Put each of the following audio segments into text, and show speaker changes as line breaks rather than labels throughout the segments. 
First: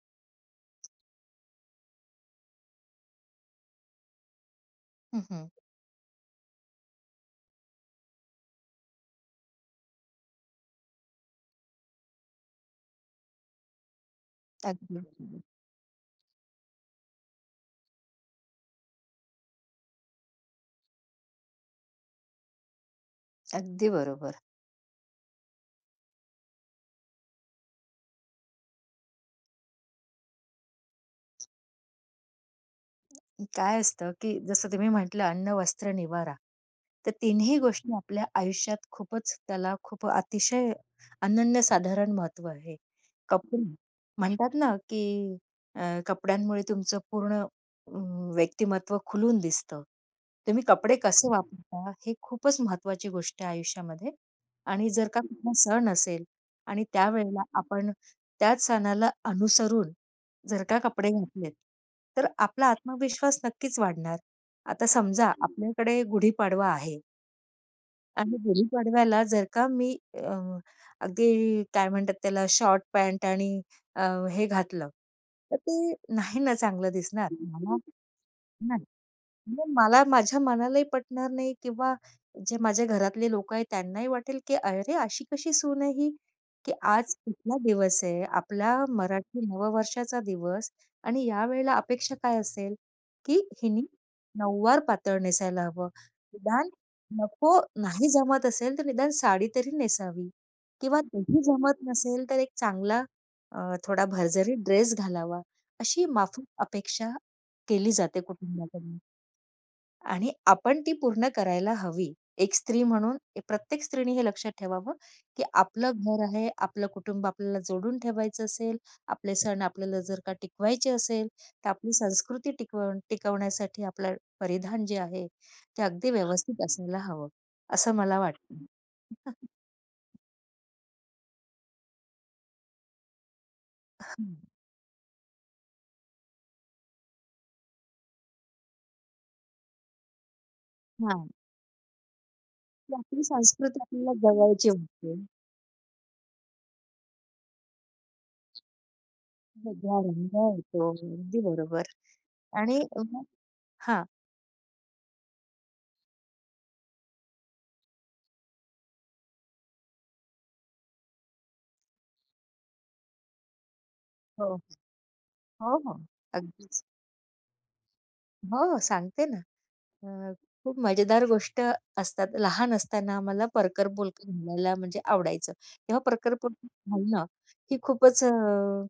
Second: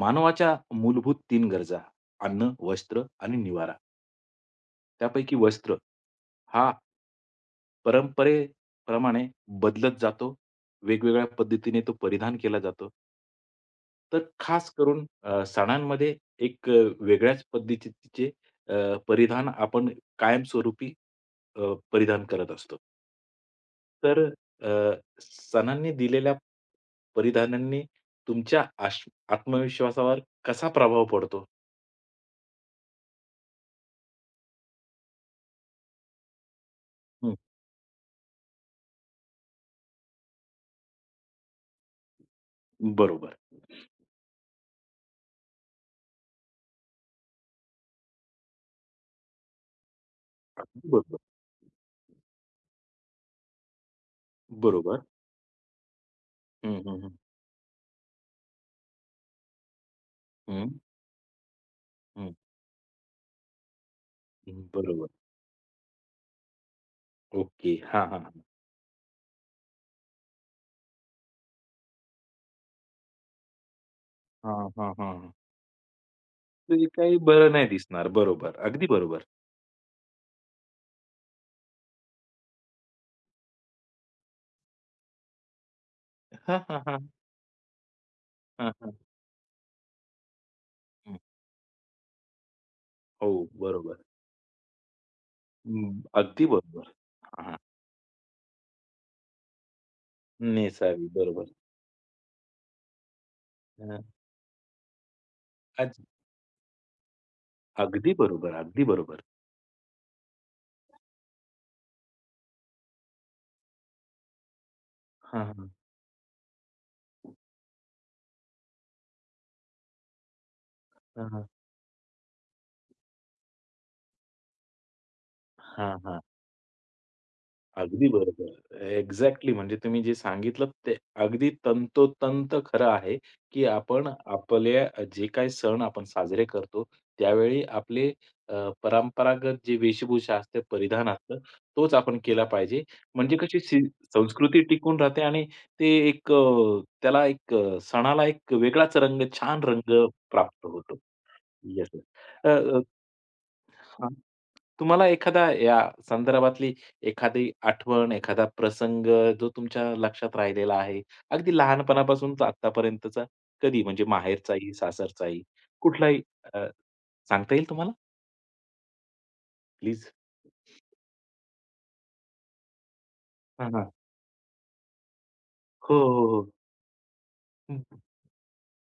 मानवाच्या मूलभूत तीन गरजा, अन्न, वस्त्र आणि निवारा.
हं,
त्यापैकी
हं.
वस्त्र हा परंपरेप्रमाणे बदलत जातो. वेगवेगळ्या पद्धतीने तो परिधान केला जातो. तर खास
अगदी
करून
बरोबर.
सणांमध्ये एक वेगळ्याच पद्धतीचे अ, परिधान आपण कायमस्वरूपी परिधान करत असतो.
अगदी
तर
बरोबर.
अ, सणांनी दिलेल्या परिधानांनी तुमच्या आत्मविश्वासावर कसा प्रभाव पडतो?
काय असतं, की जसं तुम्ही म्हटलं अन्न, वस्त्र, निवारा. तर
हं,
तिन्ही गोष्टी आपल्या आयुष्यात खूपच त्याला खूप अतिशय अनन्यसाधारण महत्त्व आहे.
बरोबर.
कपडे म्हणतात ना, की कपड्यांमुळे तुमचं पूर्ण व्यक्तिमत्त्व खुलून दिसतं. तुम्ही
अगदी
कपडे
बरोबर.
कसे वापरता हे खूपच महत्त्वाची गोष्ट आहे आयुष्यामध्ये. आणि
बरोबर.
जर का कुठला सण असेल
हं,
आणि
हं, हं.
त्यावेळेला आपण त्याच सणाला अनुसरून जर
हं,
का कपडे घातलेत, तर
हं.
आपला आत्मविश्वास नक्कीच वाढणार. आता
बरोबर.
समजा आपल्याकडे गुढीपाडवा आहे
ओके. हां, हां,
आणि
हां.
गुढीपाडव्याला जर का मी अगदी काय म्हणतात त्याला शॉर्ट पॅन्ट आणि अ, हे
हां,
घातलं,
हां,
तर ते नाही ना
ते
चांगलं
काही
दिसणार.
बरं नाही
मला
दिसणार. बरोबर. अगदी बरोबर.
मग मला माझ्या मनालाही पटणार नाही किंवा जे माझ्या घरातले लोकं आहेत त्यांनाही वाटेल, की "अरे, अशी कशी सून आहे ही?"
हां,
की
हां, हां.
आज कुठला दिवस आहे?
हां,
आपला
हां.
मराठी नववर्षाचा दिवस
हं.
आणि यावेळेला अपेक्षा काय असेल,
हो,
की हिने
बरोबर.
नऊवार पातळ नेसायला हवं.
हं, अगदी
निदान
बरोबर. हां,
नको नाही जमत असेल, तर निदान साडी तरी नेसावी किंवा
नेसावी.
तेही
बरोबर.
जमत नसेल, तर एक चांगला अ,
हं.
थोडा भरजरी ड्रेस घालावा.
अग
अशी माफक अपेक्षा केली
अगदी
जाते
बरोबर, अगदी
कुटुंबाकडून.
बरोबर.
आणि आपण ती पूर्ण करायला हवी. एक स्त्री म्हणून प्रत्येक स्त्रीने हे लक्षात ठेवावं, की
हां, हां.
आपलं घर आहे, आपलं कुटुंब आपल्याला जोडून ठेवायचं असेल, आपले सण आपल्याला जर का टिकवायचे असेल,
हां, हां.
तर आपली संस्कृती टिकवण्यासाठी आपलं परिधान जे आहे, ते
हां,
अगदी
हां.
व्यवस्थित असायला हवं, असं
अगदी
मला वाटतं.
बरोबर. एक्झॅक्टली म्हणजे तुम्ही जे सांगितलंत ते अगदी तंतोतंत खरं आहे, की आपण
हं,
आपल्या जे काही सण आपण साजरे करतो, त्यावेळी आपले अ, परंपरागत जी वेशभूषा असते, परिधान
हां.
असतं, तोच आपण केला पाहिजे.
की आपली
म्हणजे कशी
संस्कृती आपल्याला
संस्कृती
जवळची
टिकून
वाटते.
राहते आणि ते एक त्याला एक सणाला एक वेगळाच रंग, छान रंग
वेगळा रंग
प्राप्त
येतो.
होतो.
अगदी बरोबर
येस,
आणि हां.
हां. तुम्हाला एखादा या संदर्भातली एखादी आठवण, एखादा प्रसंग जो तुमच्या लक्षात राहिलेला आहे, अगदी लहानपणापासून तर आत्तापर्यंतचा कधी म्हणजे
हो,
माहेरचाही, सासरचाही,
हो, हो.
कुठलाही अ,
अगदीच.
सांगता येईल तुम्हाला
हो, सांगते ना.
प्लीज?
अ, खूप मजेदार गोष्ट असतात. लहान असताना आम्हाला
हां, हां.
परकर-बोलकर घालायला म्हणजे आवडायचं.
हो,
तेव्हा
हो, हो.
परकर-बोलकर घालणं ही
हं.
खूपच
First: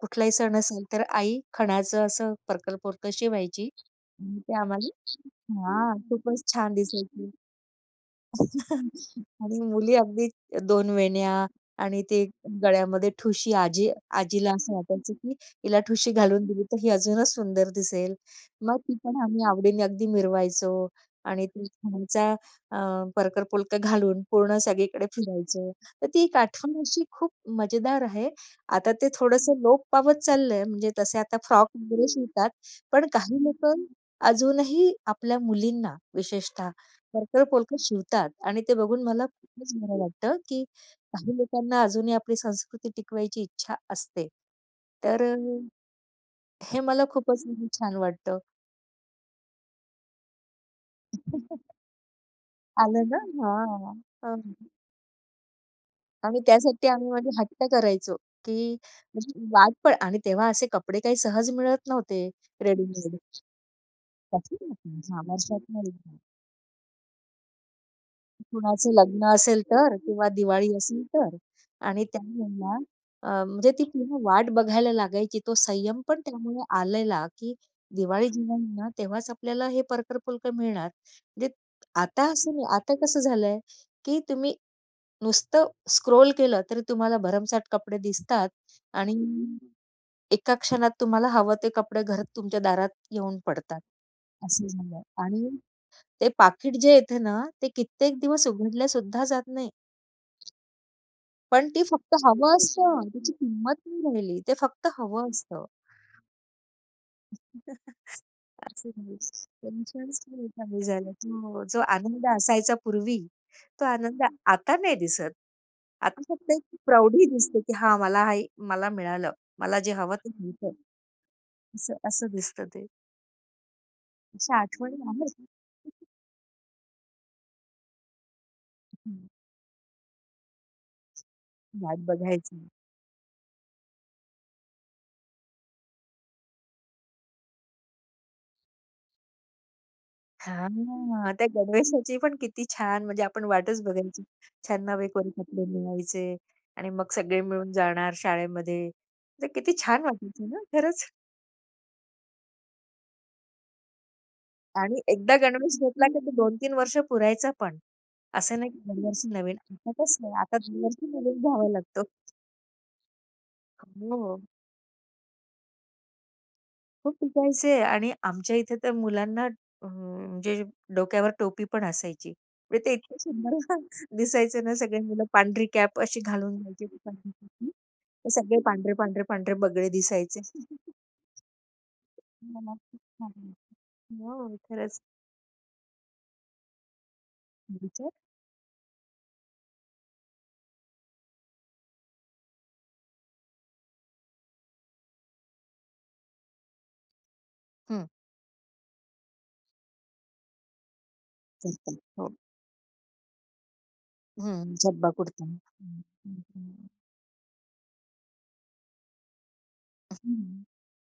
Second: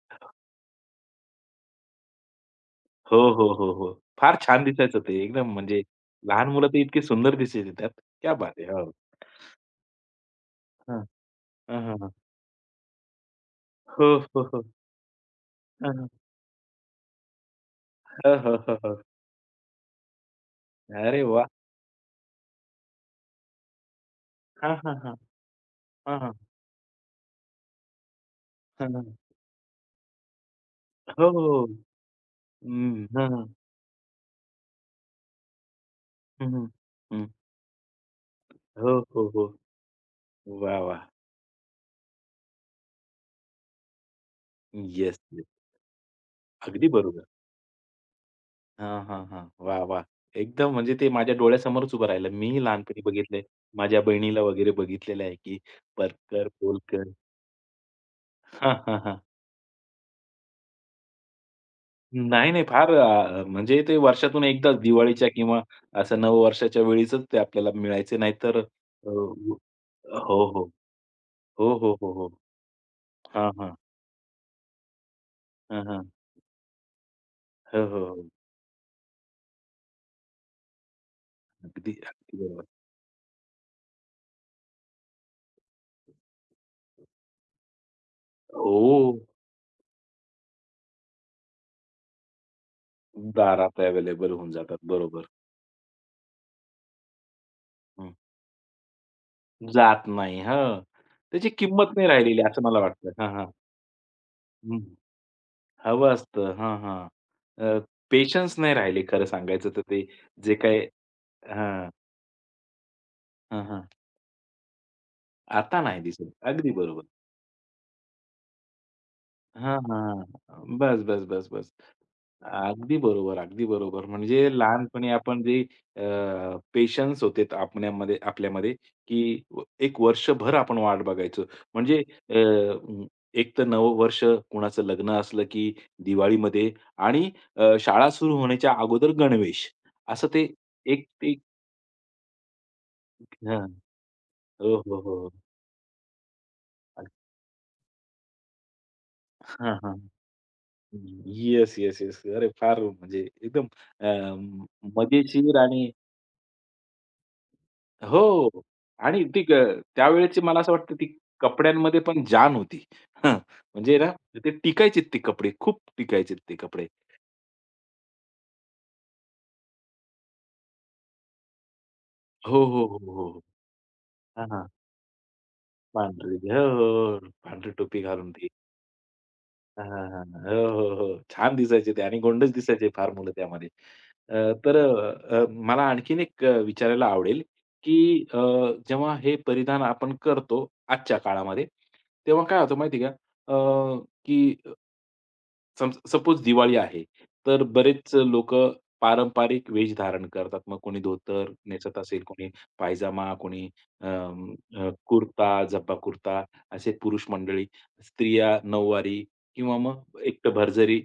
कुठलाही सण असेल तर आई खणाचं असं परकर-बोलकर
हो, हो,
शिवायची
हो, हो. फार
आणि ते
छान
आम्हाला
दिसायचं ते एकदम म्हणजे
हां, खूपच
लहान मुलं
छान
तर इतकी
दिसायचं.
सुंदर दिसायची त्यात. क्या बात है! हो.
आणि मुली अगदी दोन
हां.
वेण्या
हां, हां,
आणि
हां.
ते गळ्यामध्ये ठुशी आजी
हो, हो,
आजीला
हो.
असं वाटायचं, की हिला
हां, हां.
ठुशी घालून दिली तर ही अजूनच सुंदर दिसेल.
हो, हो, हो,
मग ती
हो.
पण आम्ही आवडीने अगदी मिरवायचो
अरे वाह!
आणि ती छानचा परकर पुलका घालून पूर्ण
हां, हां,
सगळीकडे
हां.
फिरायचो. तर
हां,
ती
हां.
एक आठवण अशी खूप मजेदार आहे. आता ते
हां,
थोडंसं लोप पावत चाललंय म्हणजे तसे
हो,
आता
हो. हो.
फ्रॉक वगैरे शिवतात.
हं,
पण
हां,
काही
हां.
लोकं अजूनही आपल्या मुलींना
हं, हं.
विशेषतः
हं.
परकर-पोलकर शिवतात आणि ते
हो,
बघून
हो,
मला
हो.
खूपच बरं वाटतं, की
वाह, वाह!
काही लोकांना अजूनही आपली संस्कृती टिकवायची इच्छा असते.
येस,
तर
येस.
हे
अगदी
मला
बरोबर.
खूपच म्हणजे छान वाटतं.
हां, हां, हां. वाह, वाह! एकदम म्हणजे ते माझ्या डोळ्यासमोरच उभं राहिलं. मीही लहानपणी
आलं ना?
बघितलंय.
हां.
माझ्या
अ,
बहिणीला वगैरे बघितलेलं आहे, की
आणि
परकर,
त्यासाठी
बोलकर
आम्ही म्हणजे हट्ट करायचो,
हां,
की
हां, हां.
म्हणजे वाट पण आणि तेव्हा असे कपडे काही सहज मिळत नव्हते
नाही, नाही. फार
रेडीमेड.
म्हणजे ते वर्षातून एकदाच
हां,
दिवाळीच्या किंवा
वर्षातनं एकदा.
असं नववर्षाच्या वेळीचच ते आपल्याला मिळायचे. नाहीतर
कुणाचं लग्न असेल तर किंवा
हो, हो.
दिवाळी असेल तर
हो, हो,
आणि
हो, हो.
त्यावेळेला
हां,
म्हणजे
हां.
ती पुन्हा वाट बघायला लागायची. तो
हां,
संयम
हां.
पण त्यामुळे आलेला, की
हो, हो, हो.
दिवाळी जेव्हा येईल ना, तेव्हाच आपल्याला हे परकर-पुलकर मिळणार. म्हणजे
अगदी,
आता
अगदी
असं
बरोबर.
नाही. आता कसं झालंय, की तुम्ही नुसतं स्क्रोल केलं तरी तुम्हाला भरमसाठ कपडे दिसतात
हो.
आणि एका क्षणात तुम्हाला हवं ते कपडे घरात तुमच्या दारात येऊन
दारात
पडतात.
अवेलेबल होऊन
असं
जातात.
झालंय
बरोबर.
आणि ते पाकीट जे येतं ना, ते
हं.
कित्येक दिवस उघडल्या सुद्धा जात नाही.
जात नाही. हां. त्याची
पण ती
किंमत नाही
फक्त
राहिलेली
हवं
असं मला
असतं.
वाटतं. हां,
त्याची
हां.
किंमत नाही राहिली. ते
हं.
फक्त हवं असतं.
हवं असतं. हां, हां. अ, पेशन्स नाही
असं
राहिले
नाही.
खरं सांगायचं तर ते
टेन्शनच नाही
जे काही
कमी झालं. हो, जो
हां.
आनंद असायचा पूर्वी,
हां,
तो
हां.
आनंद आता नाही दिसत.
आता नाही
आता
दिसत.
फक्त एक
अगदी बरोबर.
प्रौढी दिसते, की हां, मला मिळालं.
हां,
मला जे
हां,
हवं ते मिळतं.
हां. बस, बस, बस, बस.
असं असं दिसतं ते.
अगदी बरोबर, अगदी बरोबर. म्हणजे
अशा आठवणी
लहानपणी आपण
आहेत.
जे अ, पेशन्स होते त- आपण्यामध्ये आपल्यामध्ये, की 1 वर्षभर आपण वाट बघायचो. म्हणजे
वाट
अ,
बघायची.
म, एक तर नव वर्ष कुणाचं लग्न असलं, की दिवाळीमध्ये आणि शाळा सुरू होण्याच्या अगोदर गणवेश. असं ते एक
हां,
ते
त्या गणवेशाची पण किती छान म्हणजे आपण
हां.
वाटच बघायची.
हो,
छान
हो,
नवे कोरी
हो.
कपडे मिळायचे आणि मग सगळे मिळून जाणार शाळेमध्ये. तर किती
हां, हां.
छान वाटायचं ना खरंच.
Yes, yes, yes. अरे, फार म्हणजे एकदम अ, म-
आणि एकदा
मजेशीर
गणवेश
आणि
घेतला की तो 2-3 वर्ष पुरायचा पण.
हो.
असं नाही की
आणि
दरवर्षी
ती ग
नवीन. आता कसं आहे,
त्यावेळेची
आता
मला असं वाटतं ती
दरवर्षी नवीन घ्यावा
कपड्यांमध्ये
लागतो.
पण जान होती. हं, म्हणजे ना
हो,
ते टिकायचेत ते कपडे, खूप टिकायचेत ते कपडे.
खूप टिकायचे आणि आमच्या इथे तर मुलांना म्हणजे डोक्यावर टोपी पण असायची.
हो,
म्हणजे
हो,
ते
हो,
इतकं
हो.
सुंदर
हां,
दिसायचं
हां.
ना सगळे मुलं पांढरी कॅप अशी
पांढरी
घालून
हो, हो,
जायचे
हो. पांढरी
ते
टोपी घालून ती.
सगळे पांढरे, पांढरे, पांढरे
हां,
बगळे
हां, हां.
दिसायचे.
हो, हो, हो. छान दिसायचे ते आणि गोंडच
मला
दिसायचे
खूप
फार मुलं
छान
त्यामध्ये.
वाटलं.
अ,
हो,
तर
खरंच.
अ, अ, मला आणखीन एक विचारायला आवडेल, की
विचार
अ, जेव्हा हे परिधान आपण करतो आजच्या काळामध्ये, तेव्हा काय होतं माहिती का? अ, की सपोज दिवाळी आहे, तर
हं.
बरेच लोक पारंपरिक वेष धारण करतात. मग कोणी धोतर नेसत
करतात.
असेल,
हो.
कोणी पायजामा, कोणी
हं, झब्बा कुर्ता.
कुर्ता, जब्बा
हं, हं,
कुर्ता
हं.
असे पुरुष मंडळी, स्त्रिया नऊवारी किंवा मग एकटं
हं.
भरजरी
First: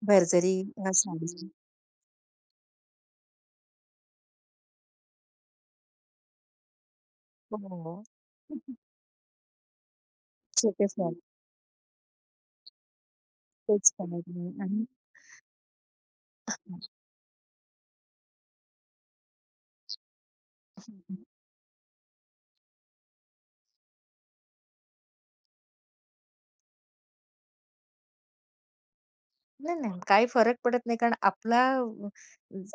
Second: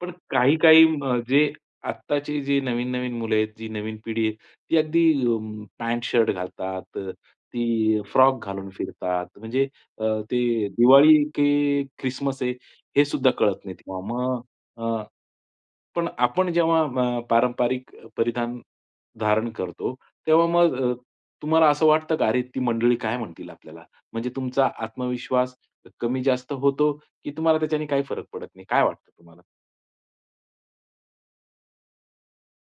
पण
भरजरी
काही काही
साडी.
जे आत्ताची जी नवीन-नवीन मुलं आहेत, जी नवीन पिढी आहे, ती अगदी पॅन्ट शर्ट घालतात, ती
हो.
फ्रॉक घालून फिरतात. म्हणजे अ, ते
छोटे फ्रॉक
दिवाळी की ख्रिसमस आहे हे सुद्धा कळत नाही
तेच
तेव्हा.
करत
मग
मी आणि
अ, पण आपण जेव्हा पारंपरिक परिधान धारण करतो, तेव्हा मग
हं,
तुम्हाला असं वाटतं का, "अरे, ती मंडळी काय म्हणतील आपल्याला?" म्हणजे तुमचा आत्मविश्वास कमी जास्त होतो, की तुम्हाला त्याच्याने काही फरक पडत नाही? काय वाटतं तुम्हाला?
नाही, नाही. काही फरक पडत नाही कारण आपला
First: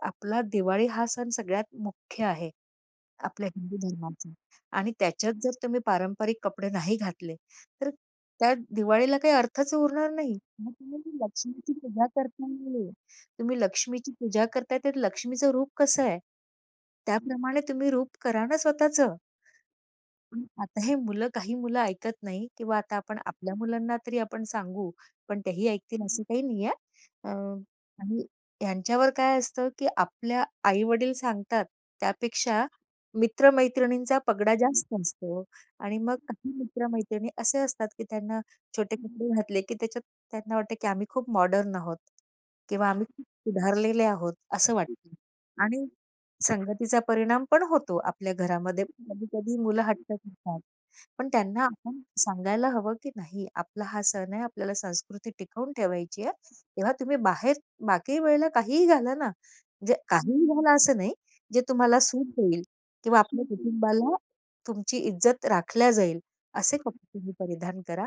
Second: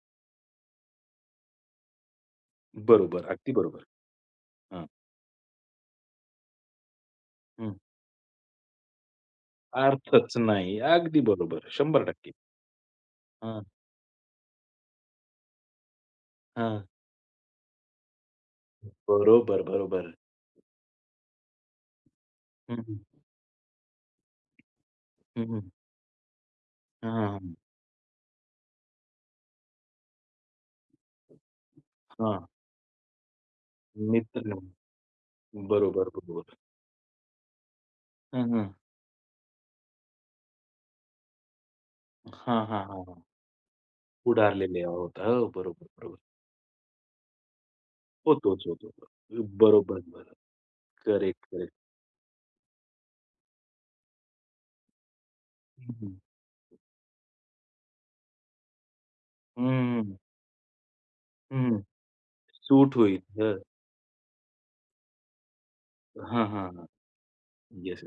आपला दिवाळी हा सण सगळ्यात मुख्य आहे.
बरोबर.
आपल्या
अगदी
हिंदू
बरोबर.
धर्माचं
हां.
आणि त्याच्यात जर तुम्ही पारंपरिक कपडे नाही घातले,
हं.
तर त्या दिवाळीला काही अर्थच उरणार
अर्थच
नाही. मग
नाही.
तुम्ही
अगदी बरोबर.
लक्ष्मीची पूजा
100%
करताय, तुम्ही
हां,
लक्ष्मीची पूजा करताय, तर लक्ष्मीचं रूप कसं आहे?
हां.
त्याप्रमाणे तुम्ही रूप करा ना स्वतःचं.
बरोबर, बरोबर.
पण आता हे मुलं काही मुलं ऐकत नाही किंवा
हं,
आता
हं.
आपण आपल्या मुलांना तरी आपण सांगू, पण
हं,
तेही
हं.
ऐकतील असं काही नाहीये.
हां,
अ,
हां.
आणि ह्यांच्यावर काय असतं, की आपल्या आई-वडील सांगतात त्यापेक्षा मित्र पगडा
मित्र.
जास्त असतो आणि
बरोबर,
मग काही
बरोबर.
मित्र असे असतात, की त्यांना
हं, हं.
छोटे कपडे घातले, की त्याच्यात त्यांना वाटतं, की आम्ही खूप मॉडर्न आहोत
हां, हां,
किंवा
हां,
आम्ही
हां.
खूप सुधारलेले आहोत असं
उडारलेले
वाटतं
आहोत. हो,
आणि
बरोबर, बरोबर.
संगतीचा परिणाम पण होतो आपल्या
होतोच,
घरामध्ये.
होतो.
कधी-कधी मुलं
बरोबर,
हट्ट
बरोबर.
करतात. पण
करेक्ट,
त्यांना
करेक्ट.
आपण सांगायला हवं, की नाही आपला हा सण आहे, आपल्याला संस्कृती टिकवून
हं, हं.
ठेवायची आहे. तेव्हा तुम्ही बाहेर बाकी वेळेला काहीही घाला ना, म्हणजे काहीही घाला असं नाही, जे
हं,
तुम्हाला सूट देईल
सूट
किंवा
होईल.
आपल्या
हं.
कुटुंबाला तुमची इज्जत राखल्या जाईल,
हां, हां,
असे
हां.
कपडे तुम्ही परिधान
येस,
करा.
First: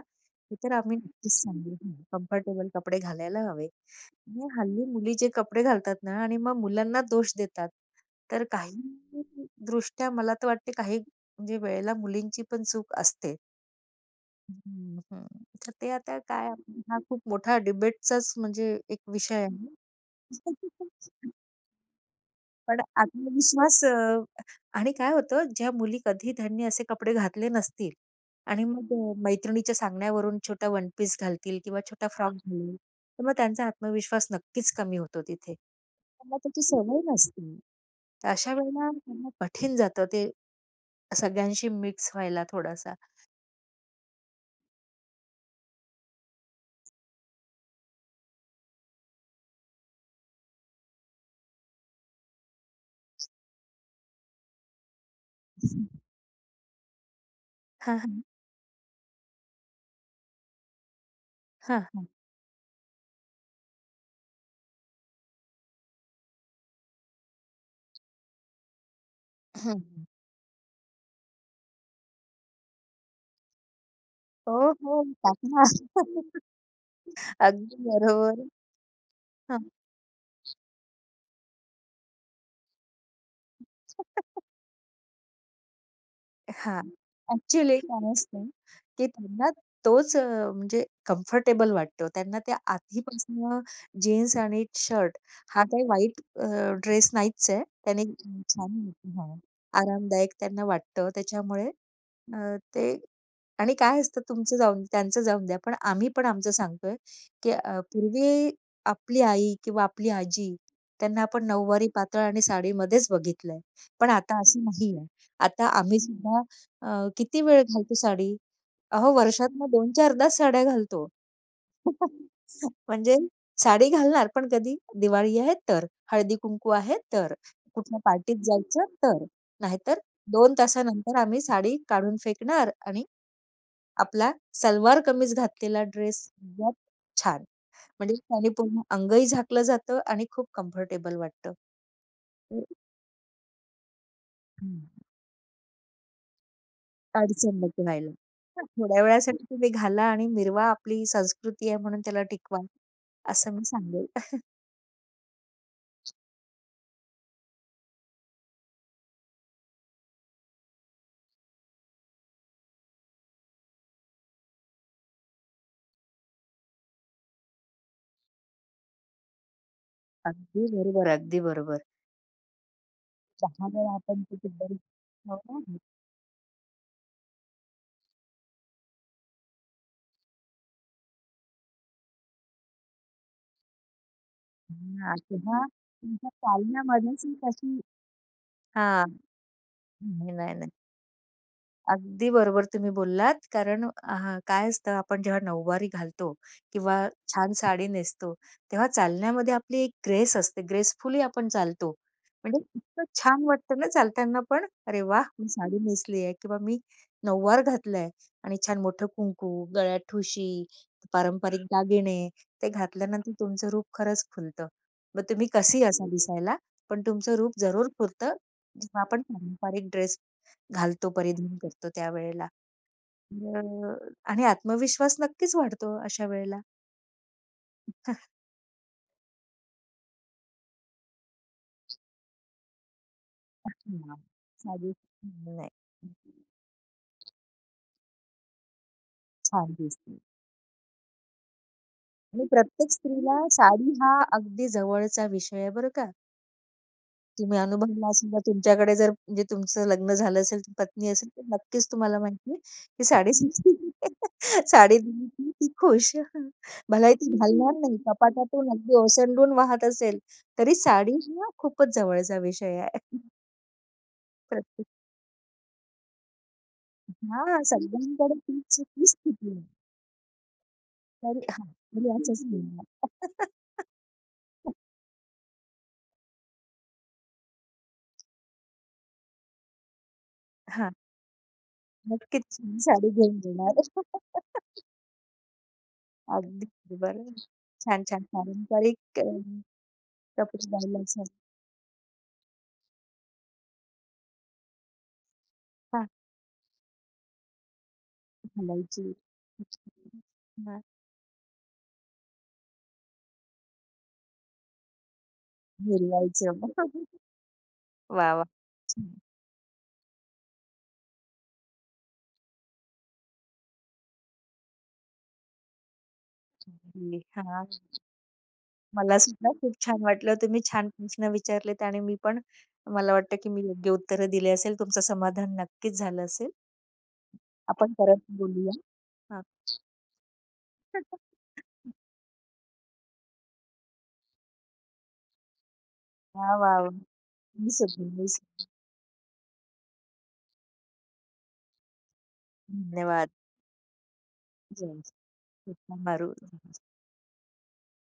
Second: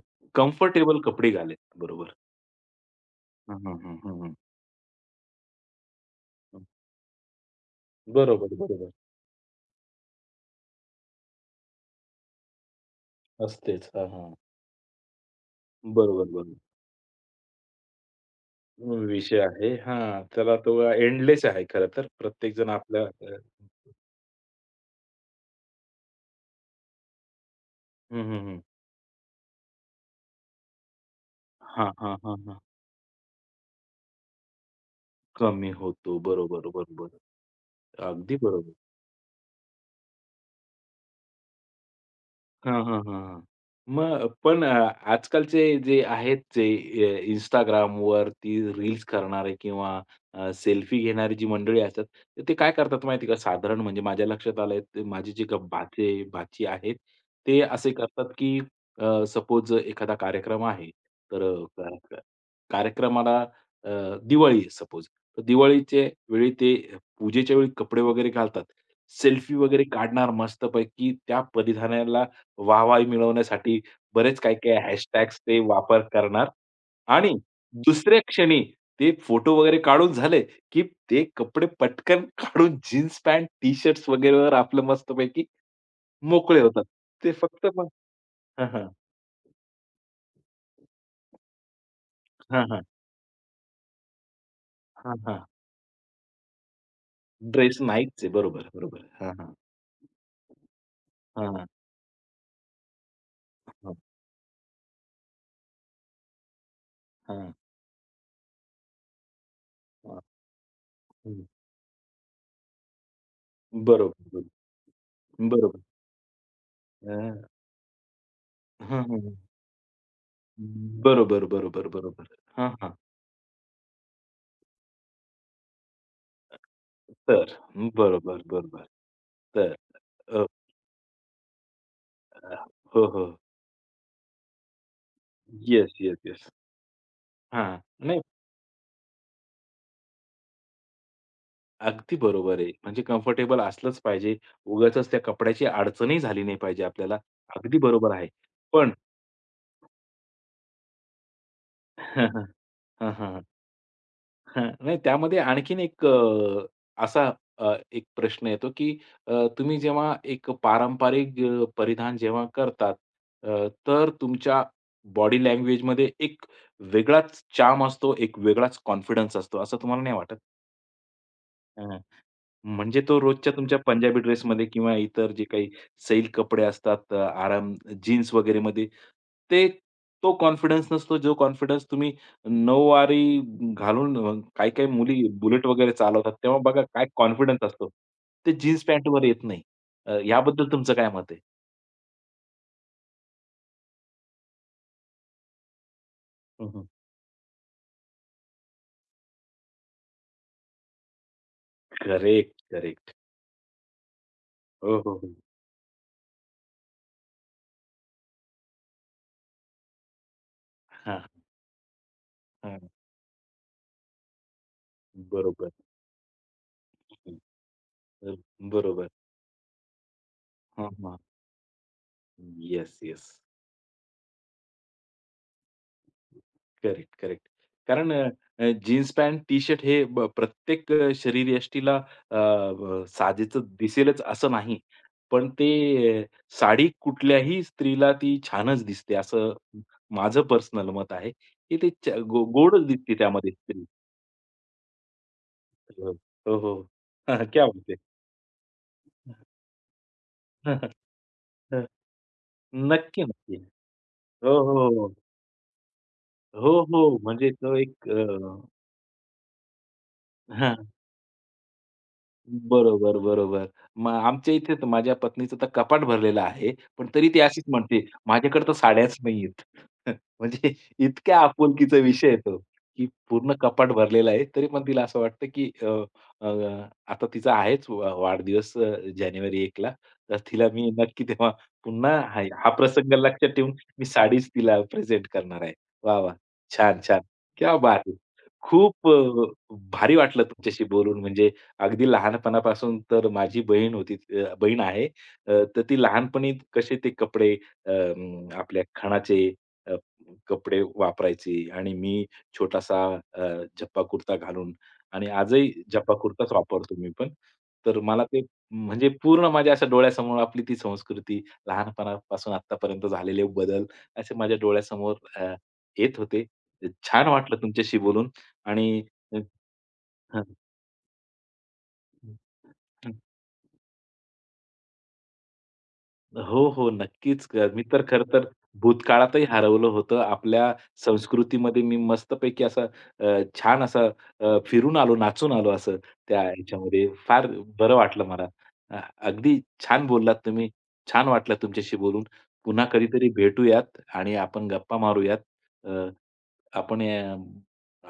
हे तर आम्ही
कम्फर्टेबल कपडे
नक्कीच
घालेत.
सांगू.
बरोबर.
कम्फर्टेबल कपडे घालायला
हं,
हवे.
हं, हं, हं, हं.
आणि हल्ली मुली जे कपडे घालतात ना आणि मग
हं.
मुलांना दोष देतात. तर
बरोबर, बरोबर.
काही दृष्ट्या मला तर वाटते काही म्हणजे वेळेला मुलींची पण चूक असते.
असतेच. हां, हां.
हं, हं. तर ते आता
बरोबर,
काय
बरोबर.
हा खूप मोठा डिबेटचाच म्हणजे एक
विषय
विषय
आहे.
आहे.
हां, त्याला तो एंडलेस आहे खरं तर. प्रत्येकजण
पण
आपल्या
आत्मविश्वास आणि काय होतं ज्या मुली कधी त्यांनी असे कपडे घातले नसतील
हं, हं, हं.
आणि मग मैत्रिणीच्या सांगण्यावरून छोटा वन पीस घालतील किंवा
हां,
छोटा
हां,
फ्रॉक
हां, हां.
घालेल, तर मग त्यांचा आत्मविश्वास नक्कीच कमी होतो तिथे.
कमी होतो.
त्यांना त्याची
बरोबर,
सवय
बरोबर.
नसते. तर
अगदी
अशा
बरोबर.
वेळेला त्यांना कठीण जातं ते सगळ्यांशी मिक्स व्हायला
हां,
थोडासा.
हां, हां, हां. मग पण आजकालचे जे आहेत जे अ, Instagramवरती रील्स करणारे किंवा सेल्फी घेणारी जी मंडळी असतात, तर ते काय करतात माहिती आहे का? साधारण म्हणजे माझ्या लक्षात आलंय, ते माझे जे ग- भाचे भाची आहेत, ते असे
हां, हां.
करतात की सपोज एखादा कार्यक्रम आहे, तर
हां,
अ,
हां.
क कार्यक्रमाला अ, दिवाळी सपोज, तर दिवाळीच्या वेळी ते पूजेच्या वेळी कपडे वगैरे घालतात. सेल्फी
हं,
वगैरे
हं.
काढणार मस्तपैकी त्या परिधानाला वाहवाही मिळवण्यासाठी बरेच
हो,
काही-काही
हो.
हॅशटॅग्स ते
टाकणार.
वापर करणार आणि
अगदी
दुसऱ्या
बरोबर.
क्षणी ते फोटो
हां.
वगैरे काढून झाले, की ते कपडे पटकन काढून जीन्स पॅन्ट, टी-शर्ट्स वगैरेवर आपलं मस्तपैकी मोकळे
हां.
होतात. ते फक्त
ॲक्चुअली
मग
काय असतं,
हां, हां.
की त्यांना तोच म्हणजे कम्फर्टेबल वाटतो. त्यांना ते
हां, हां.
आधीपासनं जीन्स आणि
हां,
शर्ट
हां.
हा काही वाईट ड्रेस नाहीच आहे.
ड्रेस
त्याने
नाहीच आहे. बरोबर,
छान
बरोबर. हां,
हां,
हां.
आरामदायक त्यांना वाटतं.
हां, हां.
त्याच्यामुळे ते आणि
हां,
काय असतं तुमचं त्यांचं जाऊन द्या. पण आम्ही पण आमचं सांगतोय, की
हां.
पूर्वी आपली आई किंवा आपली आजी त्यांना
हं.
आपण नऊवारी पातळ आणि साडीमध्येच बघितलंय. पण
बरोबर,
आता
बरोबर.
असं नाहीये. आता
बरोबर.
आम्ही सुद्धा
अ,
किती वेळ घालतो साडी?
हां, हां.
अहो,
हां.
वर्षातनं 2-4दाच साड्या घालतो.
बरोबर, बरोबर, बरोबर. हां, हां.
म्हणजे साडी घालणार, पण कधी दिवाळी आहे तर, हळदी-कुंकू आहे तर,
तर
कुठल्या पार्टीत
बरोबर, बरोबर.
जायचं तर.
तर
नाहीतर
अ,
2 तासानंतर आम्ही साडी काढून
अ,
फेकणार आणि
हो, हो.
आपला सलवार कमीज घातलेला
येस,
ड्रेस
येस, येस.
सगळ्यात छान.
हां.
म्हणजे
नाही,
त्याने पूर्ण अंगही झाकलं जातं आणि खूप कम्फर्टेबल वाटतं.
अगदी बरोबर
तर
आहे. म्हणजे कम्फर्टेबल असलंच पाहिजे.
हं.
उगाचच त्या कपड्याची अडचणही झाली नाही पाहिजे आपल्याला.
अडचण
अगदी
नको व्हायला.
बरोबर आहे.
हां,
पण
थोड्या वेळासाठी तुम्ही घाला आणि मिरवा आपली संस्कृती आहे म्हणून त्याला
हां, हां.
टिकवा, असं मी सांगेल.
हां. नाही त्यामध्ये आणखीन एक असा एक प्रश्न येतो, की अ, तुम्ही जेव्हा एक पारंपरिक परिधान जेव्हा करतात, तर तुमच्या बॉडी लँग्वेजमध्ये एक वेगळाच चार्म असतो, एक वेगळाच कॉन्फिडन्स असतो, असं तुम्हाला नाही वाटत?
अगदी बरोबर, अगदी बरोबर.
म्हणजे तो रोजच्या
10
तुमच्या
वेळा
पंजाबी
आपण किती
ड्रेसमध्ये
बरीच
किंवा इतर
हो
जे काही
ना.
सैल कपडे असतात, आराम जीन्स वगैरेमध्ये ते तो कॉन्फिडन्स नसतो, जो कॉन्फिडन्स तुम्ही नऊवारी घालून काही-काही
हां,
मुली
तेव्हा
बुलेट वगैरे
तुमच्या
चालवतात, तेव्हा बघा काय
चालण्यामध्येच एक
कॉन्फिडन्स
अशी
असतो. ते जीन्स
हां.
पॅन्टवर येत नाही.
नाही, नाही,
याबद्दल
नाही.
तुमचं काय मत आहे?
अगदी बरोबर तुम्ही बोललात. कारण काय असतं आपण जेव्हा नऊवारी घालतो किंवा छान साडी नेसतो, तेव्हा चालण्यामध्ये आपली एक ग्रेस असते. ग्रेसफुली आपण चालतो. म्हणजे
करेक्ट,
इतकं
करेक्ट.
छान वाटतं ना चालताना पण,
हो,
"अरे
हो,
वाह!
हो.
मी साडी नेसली आहे किंवा मी नऊवार घातलाय" आणि छान मोठं कुंकू, गळ्यात ठुशी,
हां,
पारंपरिक दागिने ते
हां.
घातल्यानंतर तुमचं रूप खरंच फुलतं. मग तुम्ही
बरोबर.
कसेही असा दिसायला, पण तुमचं
हं.
रूप जरूर फुलतं जेव्हा
बरोबर.
आपण पारंपरिक ड्रेस
हां,
घालतो,
हां.
परिधान करतो त्यावेळेला.
Yes, yes.
तर आणि आत्मविश्वास नक्कीच वाढतो अशा वेळेला.
Correct, correct. कारण अ, अ, जीन्स पॅन्ट, टी-शर्ट हे प्रत्येक शरीरयष्टीला अ, ब साजेसं
हां,
दिसेलच असं नाही.
साडी
पण
नाही.
ते अ, साडी कुठल्याही स्त्रीला ती छानच दिसते असं
छान दिसते
माझं पर्सनल मत आहे, की ते च गो
आणि
गोडच
प्रत्येक
दिसते
स्त्रीला
त्यामध्ये स्त्री.
साडी हा अगदी जवळचा विषय आहे बरं का.
हो, हो, हो.
तुम्ही
क्या बात
अनुभवला असेल तर तुमच्याकडे जर म्हणजे तुमचं लग्न झालं असेल, पत्नी असेल तर नक्कीच तुम्हाला माहिती की
नक्की,
साडी
नक्की. हो, हो,
साडी
हो.
दिली की ती खुश.
हो,
भलाही
हो.
ती
म्हणजे तो
घालणार नाही,
एक
कपाटातून अगदी ओसंडून वाहत असेल, तरी साडी हा खूपच जवळचा विषय आहे
बरोबर, बरोबर. मग आमच्या इथे तर
प्रत्येक
माझ्या पत्नीचं तर कपाट भरलेलं आहे. पण तरी ती
हां,
अशीच म्हणते,
सगळ्यांकडे
"माझ्याकडे तर
तीच तीच
साड्याच
स्थिती
नाहीयेत."
आहे.
म्हणजे इतक्या
तर हां,
आपुलकीचा
मी
विषय आहे
असंच
तो,
म्हणणार.
की पूर्ण कपाट भरलेलं आहे. तरी पण तिला असं वाटतं, की अ, अ, आता तिचा आहेच वाढदिवस जानेवारी 1 ला. तर तिला मी
हां,
नक्की तेव्हा पुन्हा हा
नक्कीच
हा
छान साडी
प्रसंग
घेऊन
लक्षात ठेवून
देणार.
मी साडीच तिला प्रेझेंट करणार आहे. वाह, वाह!
अगदी
छान, छान.
बरोबर.
क्या
छान,
बात है!
छान
खूप
पारंपरिक
भारी वाटलं
कपडे
तुमच्याशी
घालायला
बोलून.
सांग.
म्हणजे अगदी लहानपणापासून तर माझी बहीण आहे. तर ती
हां,
लहानपणी कसे ते कपडे आपल्या
घालायची.
खणाचे अ, कपडे
हां,
वापरायची आणि मी छोटासा अ, झप्पा कुर्ता घालून आणि आजही झप्पा कुर्ताच
मिरवायचं.
वापरतो मी पण. तर मला
वाह,
ते
वाह! छान.
म्हणजे पूर्ण माझ्या अशा डोळ्यासमोर आपली ती संस्कृती, लहानपणापासून आत्तापर्यंत झालेले बदल असे माझ्या डोळ्यासमोर येत होते. छान वाटलं
हां,
तुमच्याशी बोलून आणि
मला
हं,
सुद्धा खूप छान वाटलं. तुम्ही छान प्रश्न विचारलेत आणि मी पण मला वाटतं, की मी योग्य उत्तरं दिली असेल. तुमचं समाधान नक्कीच झालं असेल.
हो, हो. नक्कीच. मी
आपण
तर
परत
खरं तर
बोलूया. हां.
भूतकाळातही हरवलं होतं. आपल्या संस्कृतीमध्ये मी मस्तपैकी असा छान असा फिरून आलो, नाचून आलो असं त्या
वाह, वाह!
ह्याच्यामध्ये. फार
मी
बरं
सगळी
वाटलं मला. अ, अगदी छान बोललात तुम्ही. छान वाटलं तुमच्याशी बोलून. पुन्हा कधीतरी
धन्यवाद.
भेटूयात आणि आपण
जय
गप्पा मारूयात.
श्री कृष्ण
अ,
मारू.
आपण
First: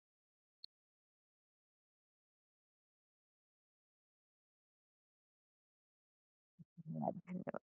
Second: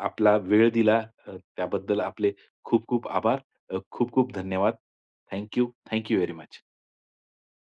आपला वेळ दिला अ, त्याबद्दल आपले खूप खूप आभार. खूप खूप धन्यवाद. Thank you. Thank you very much.
धन्यवाद.